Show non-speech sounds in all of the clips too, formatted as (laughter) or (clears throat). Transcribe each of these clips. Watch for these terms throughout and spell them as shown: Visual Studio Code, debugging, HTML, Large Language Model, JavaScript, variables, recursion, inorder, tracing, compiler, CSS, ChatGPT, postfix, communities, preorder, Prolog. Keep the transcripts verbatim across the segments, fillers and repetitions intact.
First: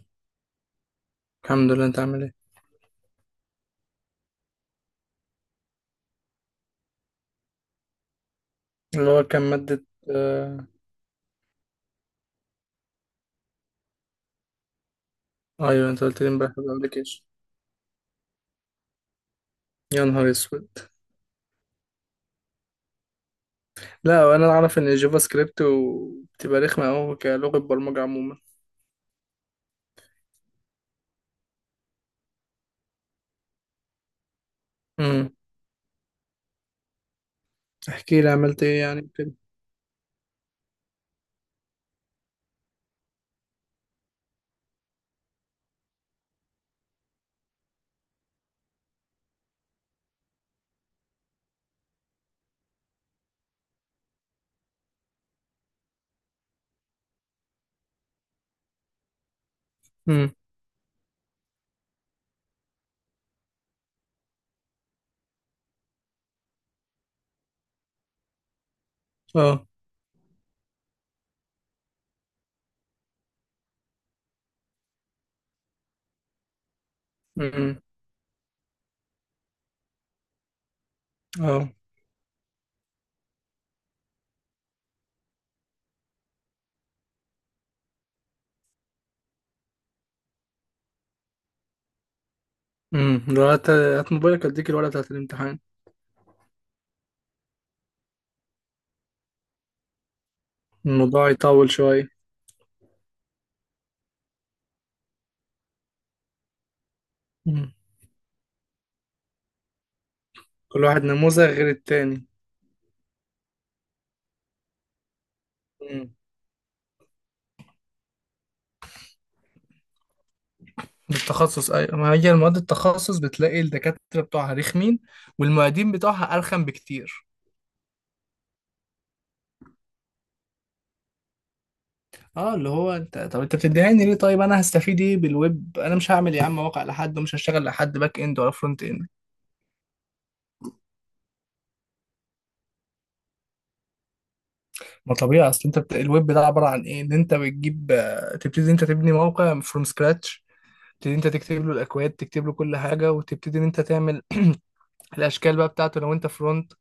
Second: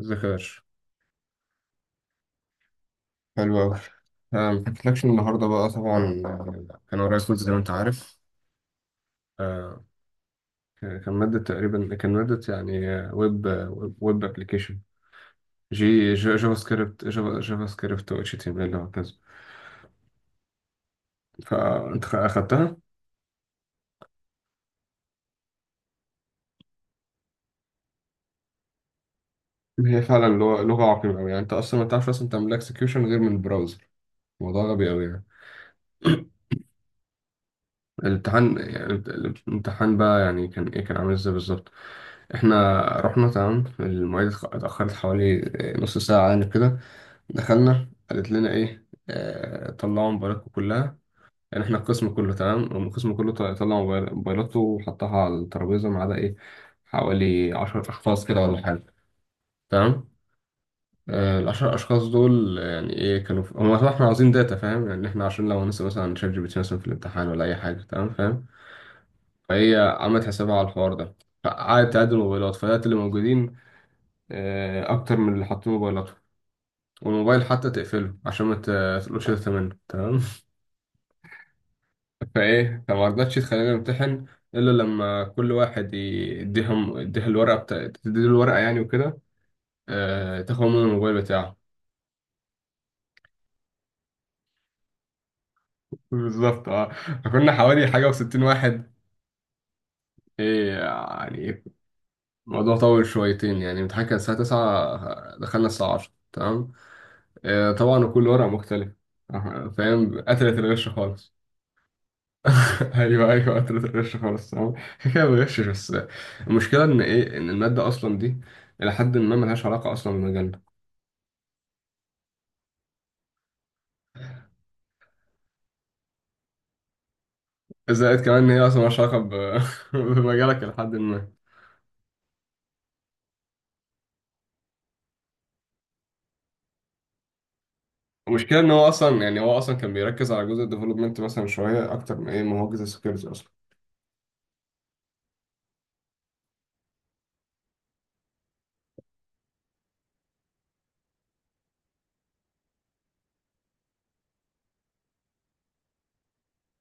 ذكر. الحمد لله، انت عامل ايه؟ حلو أوي. أنا محكيتلكش النهاردة بقى طبعا، آه، كان ورايا كود زي ما أنت عارف. اللي هو كان آه، مادة. آه. ك- كان مادة تقريبا، كان مادة يعني آه، ويب آه، ويب أبلكيشن. ايوه انت جي قلت لي جا- امبارح جافا في سكريبت، الابلكيشن. جافا جافا سكريبت و اتش تي ام ال وهكذا. يا نهار اسود. فأنت خ- أخدتها. لا، وانا اعرف ان الجافا سكريبت و- بتبقى رخمة اوي كلغة برمجة عموما. هي فعلا لغة لغة عقيمة أوي، يعني أنت أصلا ما تعرفش أصلا تعمل اكسكيوشن غير من البراوزر. موضوع غبي أوي يعني. امم. (clears throat) احكي لي الامتحان، عملت ايه يعني يعني كده. الامتحان بقى يعني كان ايه، كان عامل ازاي بالظبط؟ احنا رحنا تمام، المعيدة اتأخرت حوالي نص ساعة يعني كده. دخلنا، قالت لنا ايه، آه طلعوا موبايلاتكم كلها. يعني احنا القسم كله تمام، القسم كله طلع طلع موبايل- موبايلاته وحطها على الترابيزه ما عدا ايه، حوالي عشر اشخاص كده ولا حاجه. تمام. امم. آه العشر اشخاص دول يعني ايه، كانوا في هم، احنا عاوزين داتا، فاهم؟ يعني احنا عشان لو هنسأل مثلا شات جي بي تي مثلا في الامتحان ولا اي حاجه، تمام، فاهم. اه. فهي عملت حسابها على الحوار ده، فقعدت تعد الموبايلات، فلقيت اللي موجودين آه اكتر من اللي حاطين موبايلاتهم، والموبايل حتى امم. تقفله عشان ما ت- تقولوش ده. تمام. اه. فايه، فما رضتش تخلينا نمتحن الا لما كل واحد ي- يديهم، يديها الورقه بتا، تديله الورقه يعني وكده. آه... تاخد منه الموبايل بتاعه. امم. لو هات هات موبايلك اديك الورقة بتاعت الامتحان. (laughs) بالظبط اه. فكنا حوالي حاجه و60 واحد، ايه الموضوع يعني. يطول شوية. الموضوع طول شويتين، يعني الامتحان كان الساعه التاسعة، دخلنا الساعه عشره، تمام. آه... امم. طبعا، وكل ورقه مختلفه، آه، فاهم، قتلت كل الغش واحد خالص. نموذج غير التاني. (laughs) ايوه ايوه قتلت الغش خالص، تمام، كده كده ما بغشش بس. امم. المشكله ان ايه، ان الماده اصلا دي إلى حد ما ملهاش علاقة أصلا بمجالنا. التخصص، ايوه، ما هي المواد التخصص بتلاقي الدكاترة بتوعها رخمين والمعيدين بتوعها ارخم بكتير. زائد كمان ان هي اصلا مالهاش علاقه ب. (laughs) بمجالك لحد ما. اه اللي هو انت، طب انت بتديهاني ليه؟ طيب انا هستفيد ايه بالويب؟ انا مش هعمل يا عم موقع لحد ومش هشتغل لحد باك اند ولا المشكله ان فرونت هو اند. اصلا يعني، هو اصلا كان بيركز على جزء الديفلوبمنت مثلا شويه اكتر من ايه، ما هو جزء السكيورتي اصلا. ما طبيعي، اصل انت بت... الويب ده عباره عن ايه؟ ان انت بتجيب آه، تبتدي انت تبني موقع فروم سكراتش، تبتدي انت تكتب له الاكواد تكتب له كل حاجه وتبتدي ان انت تعمل (clears throat) الاشكال بقى بتاعته لو انت فرونت،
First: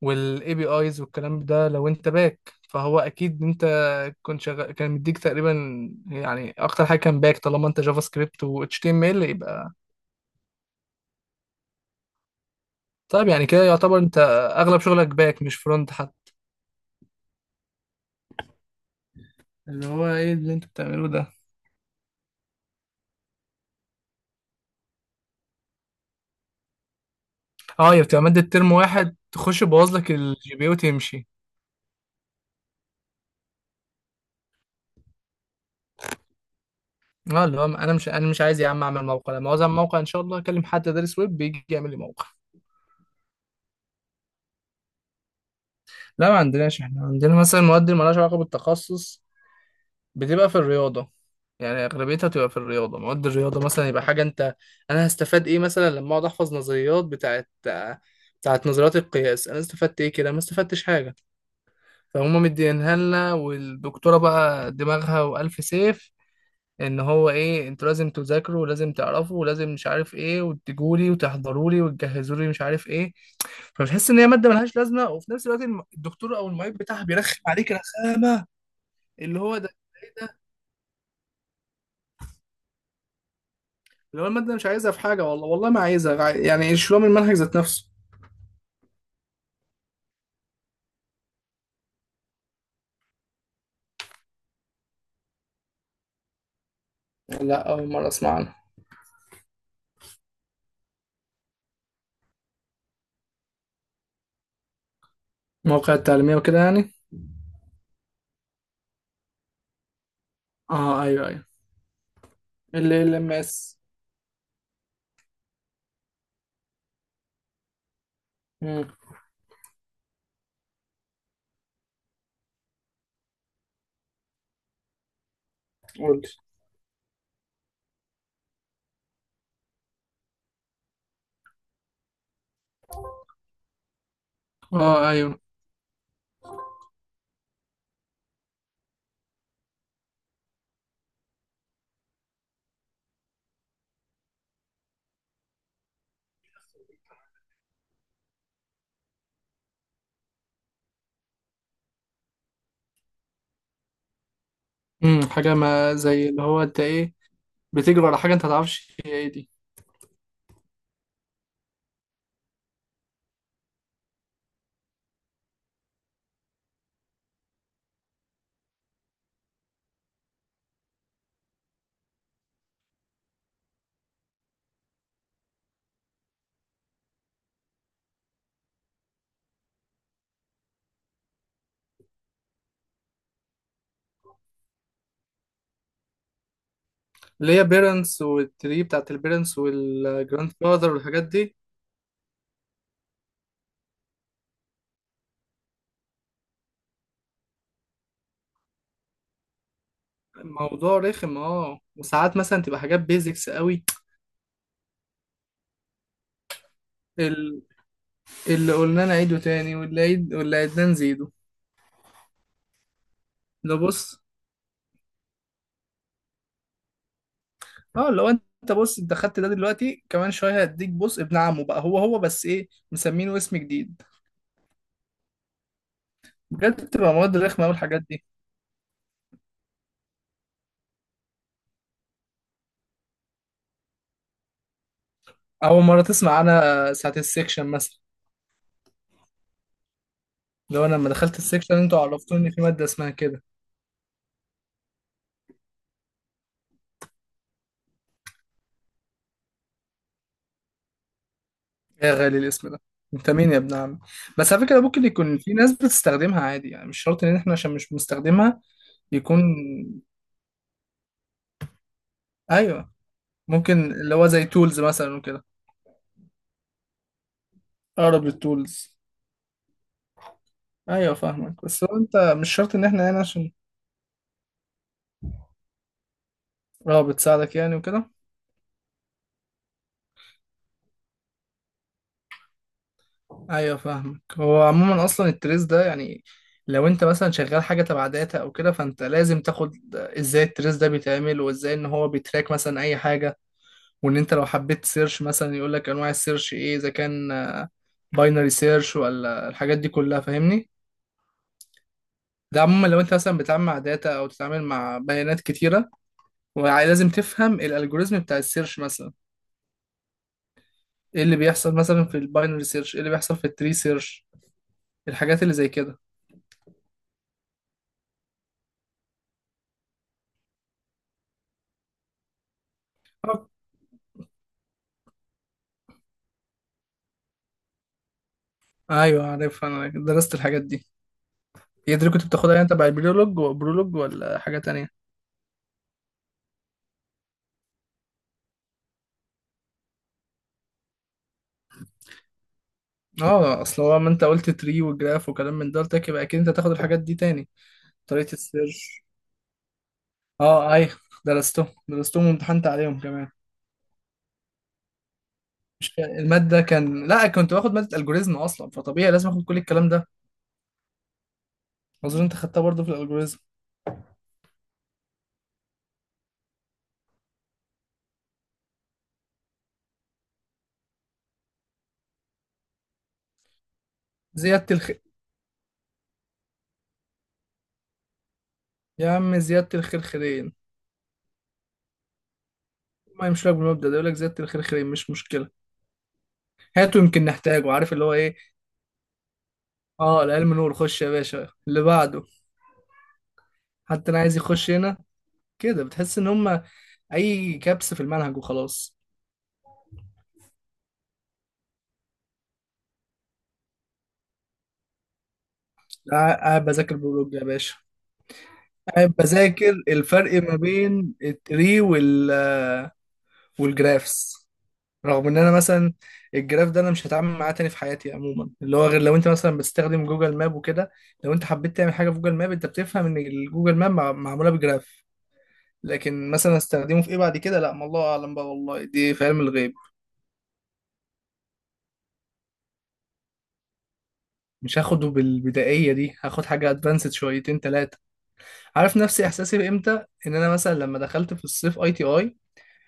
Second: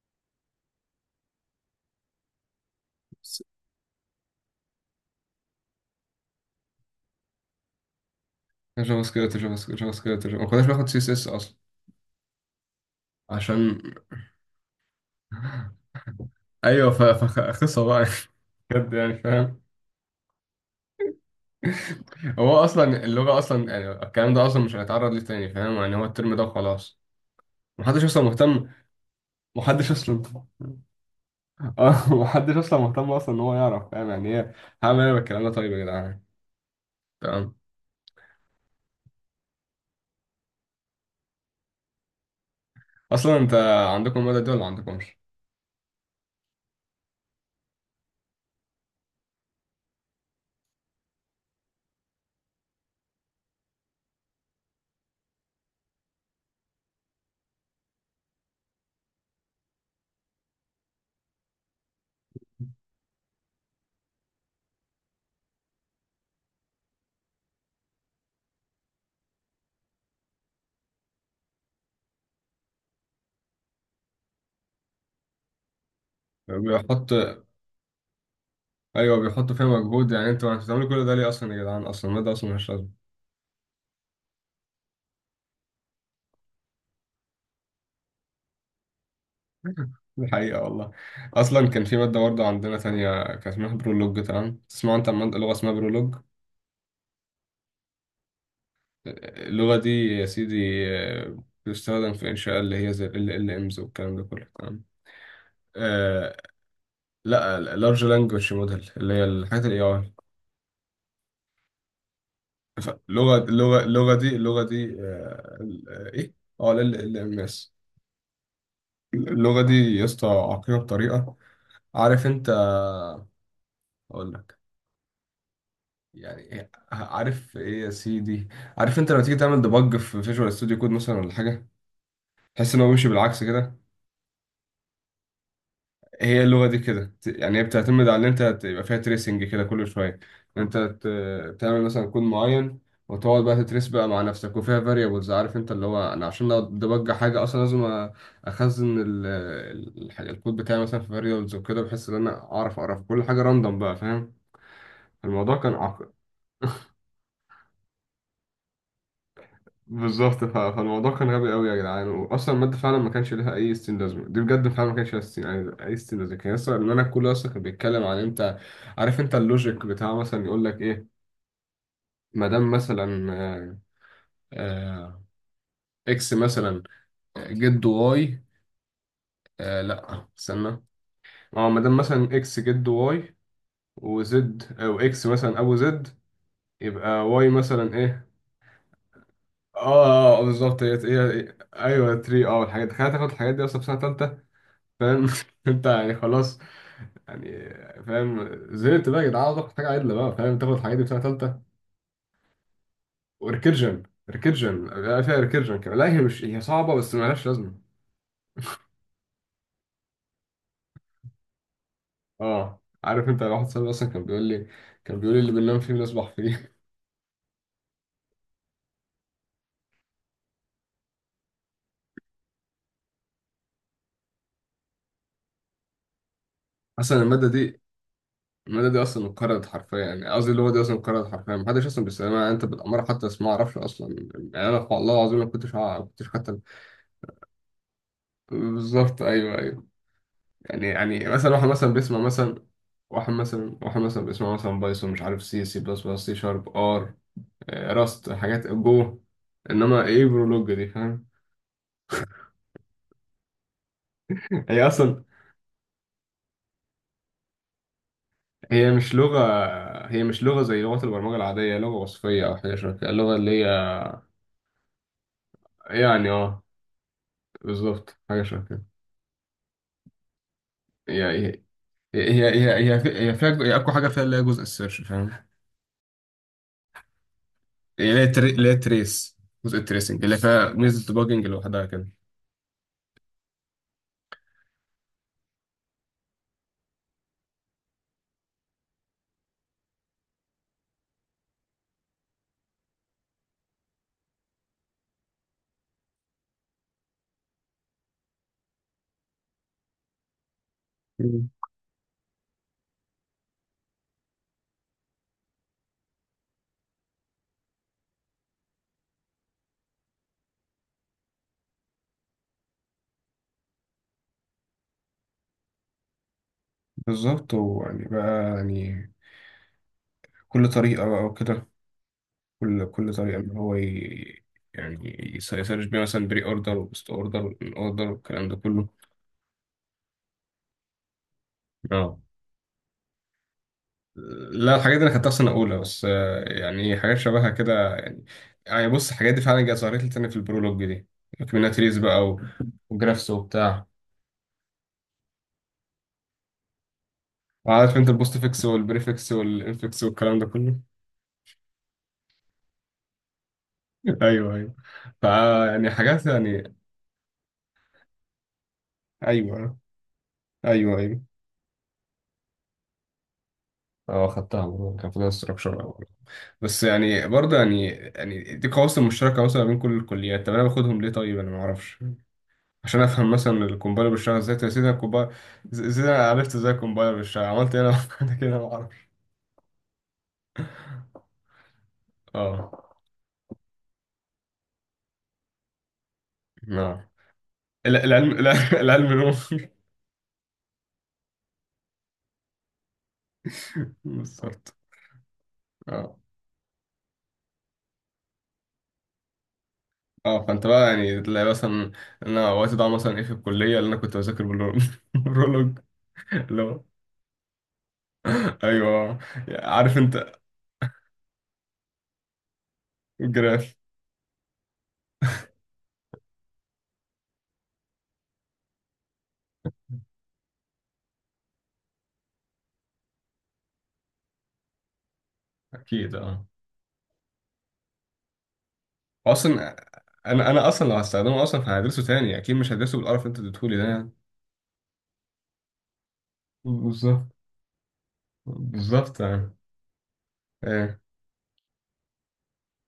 والاي بي ايز والكلام ده لو انت باك، فهو اكيد انت كنت شغال. كان مديك تقريبا يعني اكتر حاجه كان باك طالما انت جافا سكريبت و اتش كان تي جافا ام سكريبت، ال. جافا سكريبت جافا سكريبت جافا- ما كناش بناخد سي اس اس اصلا. طيب يعني كده عشان يعتبر انت اغلب شغلك باك مش (laughs) فرونت حتى. ايوه، ف- فقصه بقى. (laughs) بجد يعني فاهم. اللي هو ايه اللي انتوا بتعملوه ده؟ هو اصلا اللغه اصلا يعني، الكلام ده اصلا مش هنتعرض ليه تاني، فاهم يعني، هو الترم ده وخلاص، اه هي محدش بتبقى اصلا مادة مهتم. ترم واحد تخش محدش يبوظ لك اصلا. الجي (laughs) بي وتمشي. اه محدش اصلا مهتم اصلا ان هو يعرف، فاهم يعني ايه، هعمل ايه بالكلام ده طيب يا جدعان. اه تمام. اللي هو انا مش انا مش عايز يا عم اعمل موقع، لما عاوز اعمل موقع ان شاء الله اكلم حد دارس ويب بيجي يعمل لي موقع. اصلا انت عندكم المادة دي ولا عندكمش؟ لا ما عندناش، احنا عندنا مثلا مواد اللي مالهاش علاقة بالتخصص، بتبقى في الرياضة، يعني اغلبيتها بتبقى في الرياضة. مواد الرياضة مثلا يبقى حاجة انت، انا هستفاد ايه مثلا لما اقعد احفظ نظريات بتاعت بتاعت نظريات القياس؟ انا استفدت ايه كده؟ ما استفدتش حاجة. فهم مدينها لنا والدكتورة بقى دماغها وألف سيف، ان هو ايه انتوا لازم تذاكروا ولازم تعرفوا ولازم مش عارف ايه وتجولي وتحضرولي وتجهزولي مش عارف ايه. فبتحس ان هي مادة ملهاش لازمة وفي نفس الوقت الم- الدكتور او المعيد بتاعها بيحط، بيرخم عليك رخامة. ايوه اللي بيحطوا هو فيها ده، مجهود، ايه يعني ده؟ انتوا انتوا بتعملوا كل ده ليه اصلا يا جدعان، اصلا المادة اصلا مش لازمة. اللي هو المادة مش عايزها في حاجة، والله والله ما عايزها عاي- يعني يشيلوها من المنهج ذات نفسه. (laughs) دي حقيقة والله. اصلا كان في مادة برضه عندنا تانية، كان اسمها برولوج، تمام، تسمع انت عن مادة لغة اسمها برولوج؟ لا، أول مرة أسمع عنها. اللغة دي يا سيدي آه، بتستخدم في إنشاء اللي هي زي ال إل إل إم إس والكلام ده كله، تمام. مواقع التعليمية آه وكده يعني. لا، ال Large Language Model اللي هي الحاجات ال إيه آي. اه ايوه ايوه. ف- ال ال ام لغة اس اللغة اللغة دي اللغة دي آه ال- آه، إيه؟ اه ال إل إل إم إس. اللغة دي يا اسطى عقيمة بطريقة، عارف انت، اقول لك. قول. يعني إيه، عارف ايه يا سيدي، عارف انت لما تيجي تعمل ديبج في فيجوال ستوديو كود مثلا ولا حاجة، تحس ان هو بيمشي بالعكس كده. اه ايوه. هي اللغة دي كده، يعني هي بتعتمد على ان انت تبقى فيها تريسنج كده كل شوية، ان انت ت- تعمل مثلا كود معين، وتقعد بقى تتريس بقى مع نفسك، وفيها فاريبلز، عارف انت، اللي هو انا عشان ادبج حاجة اصلا لازم أ- اخزن ال- ال- الحاجة- الكود بتاعي مثلا في فاريبلز وكده، بحيث ان انا اعرف اعرف كل حاجة راندوم بقى، فاهم. امم. حاجة الموضوع كان ما عق، زي اللي هو انت ايه، بتجري ورا حاجة انت متعرفش هي ايه دي. بالظبط، ف- فالموضوع كان غبي قوي يا جدعان، واصلا الماده فعلا ما كانش لها اي ستين لازمه، دي بجد فعلا ما كانش لها ستين يعني اي ستين لازمه، كان اصلا ان انا، كله اصلا كان بيتكلم عن انت، عارف انت اللوجيك بتاع، مثلا يقول لك ايه، ما دام مثلا آه، آه، اكس مثلا جد واي، آه لا استنى، اه ما دام مثلا اكس جد واي، وزد او اكس مثلا ابو زد، يبقى واي اللي هي مثلا بيرنتس ايه. والتري بتاعت البيرنتس اه آه، آه، والجراند بالظبط، فاذر هي والحاجات هي- دي. ايوه تلاته، اه الحاجات، تخيل تاخد الحاجات دي اصلا في سنه ثالثه. فاهم (laughs) انت، يعني خلاص، يعني فاهم، زهقت بقى يا جدعان، عاوز اخد حاجه عدله بقى، فاهم، تاخد الحاجات الموضوع دي في سنه رخم. ثالثه. اه، وساعات مثلا تبقى حاجات بيزكس قوي. وريكيرجن، ريكيرجن بقى فيها ريكيرجن كمان، لا هي مش، هي صعبه بس مالهاش ال- لازمه. اللي قلنا نعيده تاني واللي عيد واللي عيدناه نزيده. اه عارف انت، واحد ده صاحبي اصلا بص، كان بيقول لي، كان بيقول لي اللي بننام فيه بنصبح فيه. اه لو انت بص انت خدت ده دلوقتي كمان شوية هديك بص ابن عمه، بقى هو هو بس ايه مسمينه اسم جديد. بجد (laughs) بتبقى اصلا مواد الماده رخمة قوي دي، الحاجات دي. الماده دي اصلا انقرضت حرفيا، يعني قصدي اللغه دي اصلا انقرضت حرفيا، محدش اصلا بيستخدمها، يعني انت بالاماره حتى اسمها ما اعرفش اصلا. يعني انا والله العظيم ما كنتش أول عا- مرة ما كنتش تسمع حتى. عنها ساعة السكشن مثلا. بالظبط ايوه ايوه. لو يعني انا لما يعني دخلت مثلا واحد السكشن مثلا انتوا بيسمع عرفتوني ان في مثلا، ماده اسمها واحد كده. مثلا واحد مثلا بيسمع مثلا بايثون، مش عارف، سي سي بلس بلس، سي شارب، ار، آه، راست، حاجات جو، انما ايه برولوج دي، فاهم. يا غالي الاسم ده، انت مين يا ابن عم؟ بس على (laughs) فكره هي ممكن اصلا، يكون في ناس بتستخدمها عادي، يعني مش شرط ان احنا عشان مش بنستخدمها هي مش لغه، يكون. هي مش لغه زي لغه البرمجه العاديه، هي لغه وصفيه او حاجه ايوه، شبه كده، اللغه اللي هي. ممكن اللي هو زي تولز مثلا وكده. يعني اه بالظبط اقرب حاجه شبه كده. للتولز. ايوه هي هي فاهمك، بس هو انت هي مش شرط ان هي هي احنا في- هنا هي فيها عشان. جو- هي اقوى حاجه فيها اللي هي جزء السيرش، فاهم. اه بتساعدك يعني وكده. اللي هي تري- اللي هي تريس، جزء التريسنج اللي فيها ميزه الديباجنج لوحدها. ايوه فاهمك، هو عموما اصلا التريس ده يعني لو انت مثلا شغال حاجه تبع داتا او كده فانت لازم تاخد ازاي التريس ده بيتعمل وازاي ان هو بيتراك مثلا اي حاجه. وان انت لو حبيت سيرش مثلا يقول لك انواع السيرش ايه، اذا كان باينري سيرش ولا الحاجات دي كلها فاهمني. كده، ده عموما لو انت مثلا بتتعامل مع داتا او تتعامل مع بيانات كتيره ولازم تفهم الالجوريزم بتاع السيرش مثلا. ايه اللي بيحصل مثلا في الباينري سيرش؟ ايه اللي بيحصل في التري سيرش؟ الحاجات اللي زي كده. بالظبط، ويعني بقى يعني، كل طريقة بقى وكده، كل كل طريقة أوك. إن هو ي، يعني يس- يسرش بيها مثلا بري أوردر وبوست أوردر أوردر والكلام ده كله. ايوه عارف، انا درست الحاجات دي. هي دي اللي اه كنت بتاخدها يعني تبع البرولوج؟ برولوج ولا حاجه لا، الحاجات تانية؟ دي أنا خدتها في سنة أولى بس، آه، يعني إيه، حاجات شبهها كده يعني. يعني بص الحاجات دي فعلا جت، ظهرت لي تاني في البرولوج دي، كوميونيتيز بقى و، وجرافس اه اصل وبتاع. هو ما انت قلت تري وجراف وكلام من ده، قلت لك يبقى اكيد انت هتاخد الحاجات دي تاني. عارف أنت طريقه البوست فيكس السيرش. والبريفكس والإنفكس والكلام ده اه كله. ايوه. درستهم درستهم وامتحنت عليهم كمان. (laughs) أيوه أيوه فا، يعني مش كان- حاجات المادة يعني، كان لا، كنت باخد مادة الجوريزم اصلا فطبيعي لازم اخد كل أيوه الكلام ده. أيوه أيوه. اظن انت خدتها برضه في الالجوريزم. اه خدتها برضه، كان فيها استراكشر أول، بس يعني برضه يعني يعني دي قواسم مشتركة مثلا بين كل الكليات، طب أنا باخدهم ليه، طيب أنا معرفش. عشان أفهم مثلا الكومبايلر بيشتغل إزاي، طب يا زيادة سيدي أنا الخير. الكومبايلر إزاي، أنا عرفت إزاي الكومبايلر بيشتغل، عملت إيه أنا، (laughs) أنا كده معرفش. يا عم زيادة الخير خيرين، اه ما يمشي لك بالمبدأ ده، يقول لك زيادة الخير خيرين مش مشكلة، هاته نعم. يمكن نحتاجه. عارف ال- اللي هو العلم ايه. الع- (laughs) العلم نور (laughs) اه العلم نور، خش يا باشا اللي بعده. حتى انا عايز يخش بالظبط هنا. كده اه بتحس ان هم اي كبس في المنهج وخلاص. اه، فانت بقى يعني تلاقي مثلا، انا وقت ضاع مثلا ايه في الكليه اللي انا كنت بذاكر بالرول- (laughs) بالرولوج. قاعد اللي قاعد هو بذاكر بيولوجيا يا باشا، قاعد ايوه، بذاكر عارف انت الفرق ما بين التري وال الجراف، والجرافس. رغم ان انا مثلا الجراف ده انا مش هتعامل معاه تاني في حياتي عموما، اللي هو غير لو انت مثلا بتستخدم جوجل ماب وكده. لو انت حبيت تعمل حاجه في جوجل ماب انت بتفهم ان الجوجل ماب مع- معموله بجراف. اكيد لكن اه. مثلا استخدمه في ايه بعد كده؟ لا ما الله اعلم بقى، والله دي في علم الغيب. اصلا انا انا اصلا لو هستخدمه اصلا فهدرسه تاني اكيد، مش هدرسه بالقرف اللي انت اديتهولي ده يعني. مش هاخده بالبدائيه دي، هاخد حاجه ادفانسد بالظبط، شويتين ثلاثه. عارف بالظبط نفسي يعني، احساسي امتى؟ ان انا مثلا لما ايه، دخلت في الصيف آي تي آي،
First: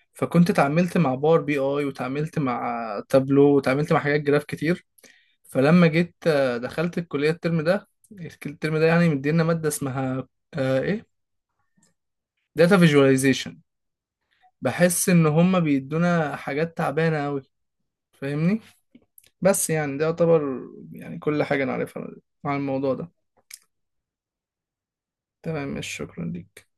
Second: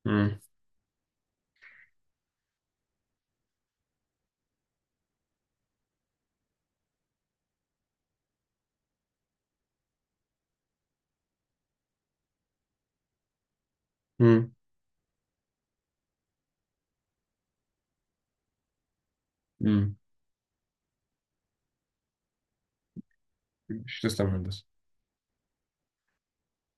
امم، فكنت اتعاملت مع باور بي آي وتعاملت مع تابلو وتعاملت مع حاجات جراف كتير. فلما جيت آه، دخلت الكلية الترم ده. الترم ده يعني مدينا مادة اسمها آه، ايه داتا فيجواليزيشن. امم، بحس ان هما بيدونا حاجات تعبانة قوي، فاهمني. بس امم، يعني ده يعتبر يعني كل حاجة نعرفها عن الموضوع ده. مش تسلم يا هندسة. تمام، مش شكرا ليك.